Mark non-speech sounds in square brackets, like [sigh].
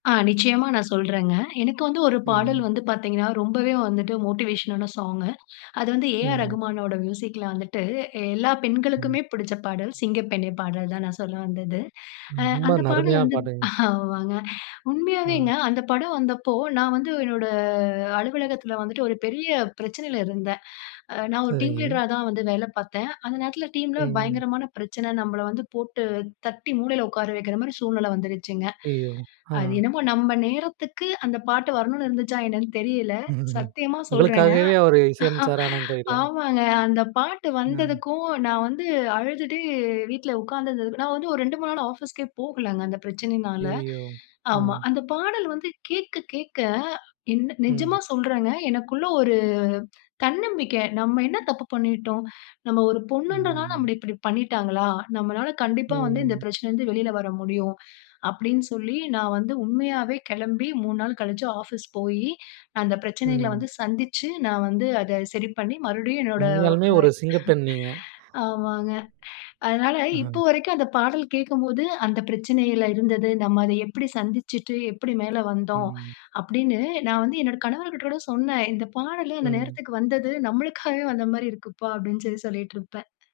ஆ, நிச்சயமா நான் சொல்றேங்க. எனக்கு வந்து ஒரு பாடல் ம். வந்து பார்த்தீங்கன்னா, ரொம்பவே வந்துட்டு, மோட்டிவேஷனான சாங்கு [inhales] அது வந்து ஏஆர் ம். ரகுமானோட மியூசிக்கில வந்துட்டு எல்லா ம். பெண்களுக்குமே பிடிச்ச பாடல். "சிங்கப்பெண்ணே" பாடல் தான் நான் சொல்ல வந்தது. [inhales] அ ரொம்ப, அந்த பாடல் அருமையான வந்து பாட்டுங்க. ஆமாங்க [inhales] உண்மையாகவேங்க. அ. அந்த படம் வந்தப்போ நான் வந்து என்னோட அ அலுவலகத்தில வந்துட்டு, ஒரு பெரிய பிரச்சனையில இருந்தேன். [inhales] அ நான் ஒரு டீம் சரிங்க. லீடரா தான் வந்து வேலை பாத்தேன். அந்த நேரத்தில டீமில ம். பயங்கரமான பிரச்சனை. நம்பள வந்து போட்டு தட்டி, மூலையில உட்கார வைக்கிற மாரி சூழ்நிலை வந்துருச்சுங்க. [inhales] ஐயோ! அது ஆ. என்னமோ நம்ப நேரத்துக்கு அந்த பாட்டு வரனுன்னு இருந்துச்சா என்னன்னு தெரியல. [laughs] சத்தியமா சொல்றேங்க உங்களுக்காகவே அவரு அ இசையமைச்சரானான்னு தெரியல! அ. ஆமாங்க அந்த பாட்டு அஹ். வந்ததுக்கும் நான் வந்து அழுதுட்டே வீட்ல உட்காந்து இருந்தது நான் வந்து ஒரு 2, 3 நாள் ஆஃபீஸ்‌க்கே போகலங்க அந்த பிரச்சனைனால, [inhales] ஐயய்யோ! ஆ. ஆமா. அந்த பாடல் வந்து கேட்க கேட்க என்ன நிஜமா ம். சொல்றேங்க, எனக்குள்ள ஒரு தன்னம்பிக்கை. "நம்ம என்ன தப்பு பண்ணிட்டோம்? நம்ம ஒரு பொண்ணுன்ன்றனால, ம். நம்மள இப்படி பண்ணீட்டாங்களா? நம்மளால கண்டிப்பா வந்து இந்த ம். பிரச்னைல இருந்து வெளில வரமுடியும்". [inhales] அப்படின்னு சொல்லி நான் வந்து உண்மையாவே கிளம்பி 3 நாள் கழிச்சு ஆஃபீஸ் போயி [inhales] அந்த பிரச்சனைங்கள ம். வந்து சந்திச்சு நான் வந்து அதை சரி பண்ணி மறுபடியும் என்னோட உண்மையாலுமே ஒரு சிங்கப்பெண் நீங்க! ஆமாங்க. [inhales] அதனால [inhales] இப்ப [chuckles] வரைக்கும் அந்த பாடல் கேட்கும்போது, அந்த பிரச்சனைல இருந்தது. நம்ம அதை எப்டி சந்திச்சுட்டு, எப்படி மேலே வந்தோம் ம். [inhales] அப்படின்னு நான் வந்து என்னோட கணவர்கிட்ட கூட சொன்னேன். "இந்த பாடலே அந்த ம். நேரத்துக்கு வந்தது, நம்மளுக்காவே வந்த மாதிரி இருக்குப்பா" அப்படின் சொல்லி சொல்லிட்டிருப்பேன்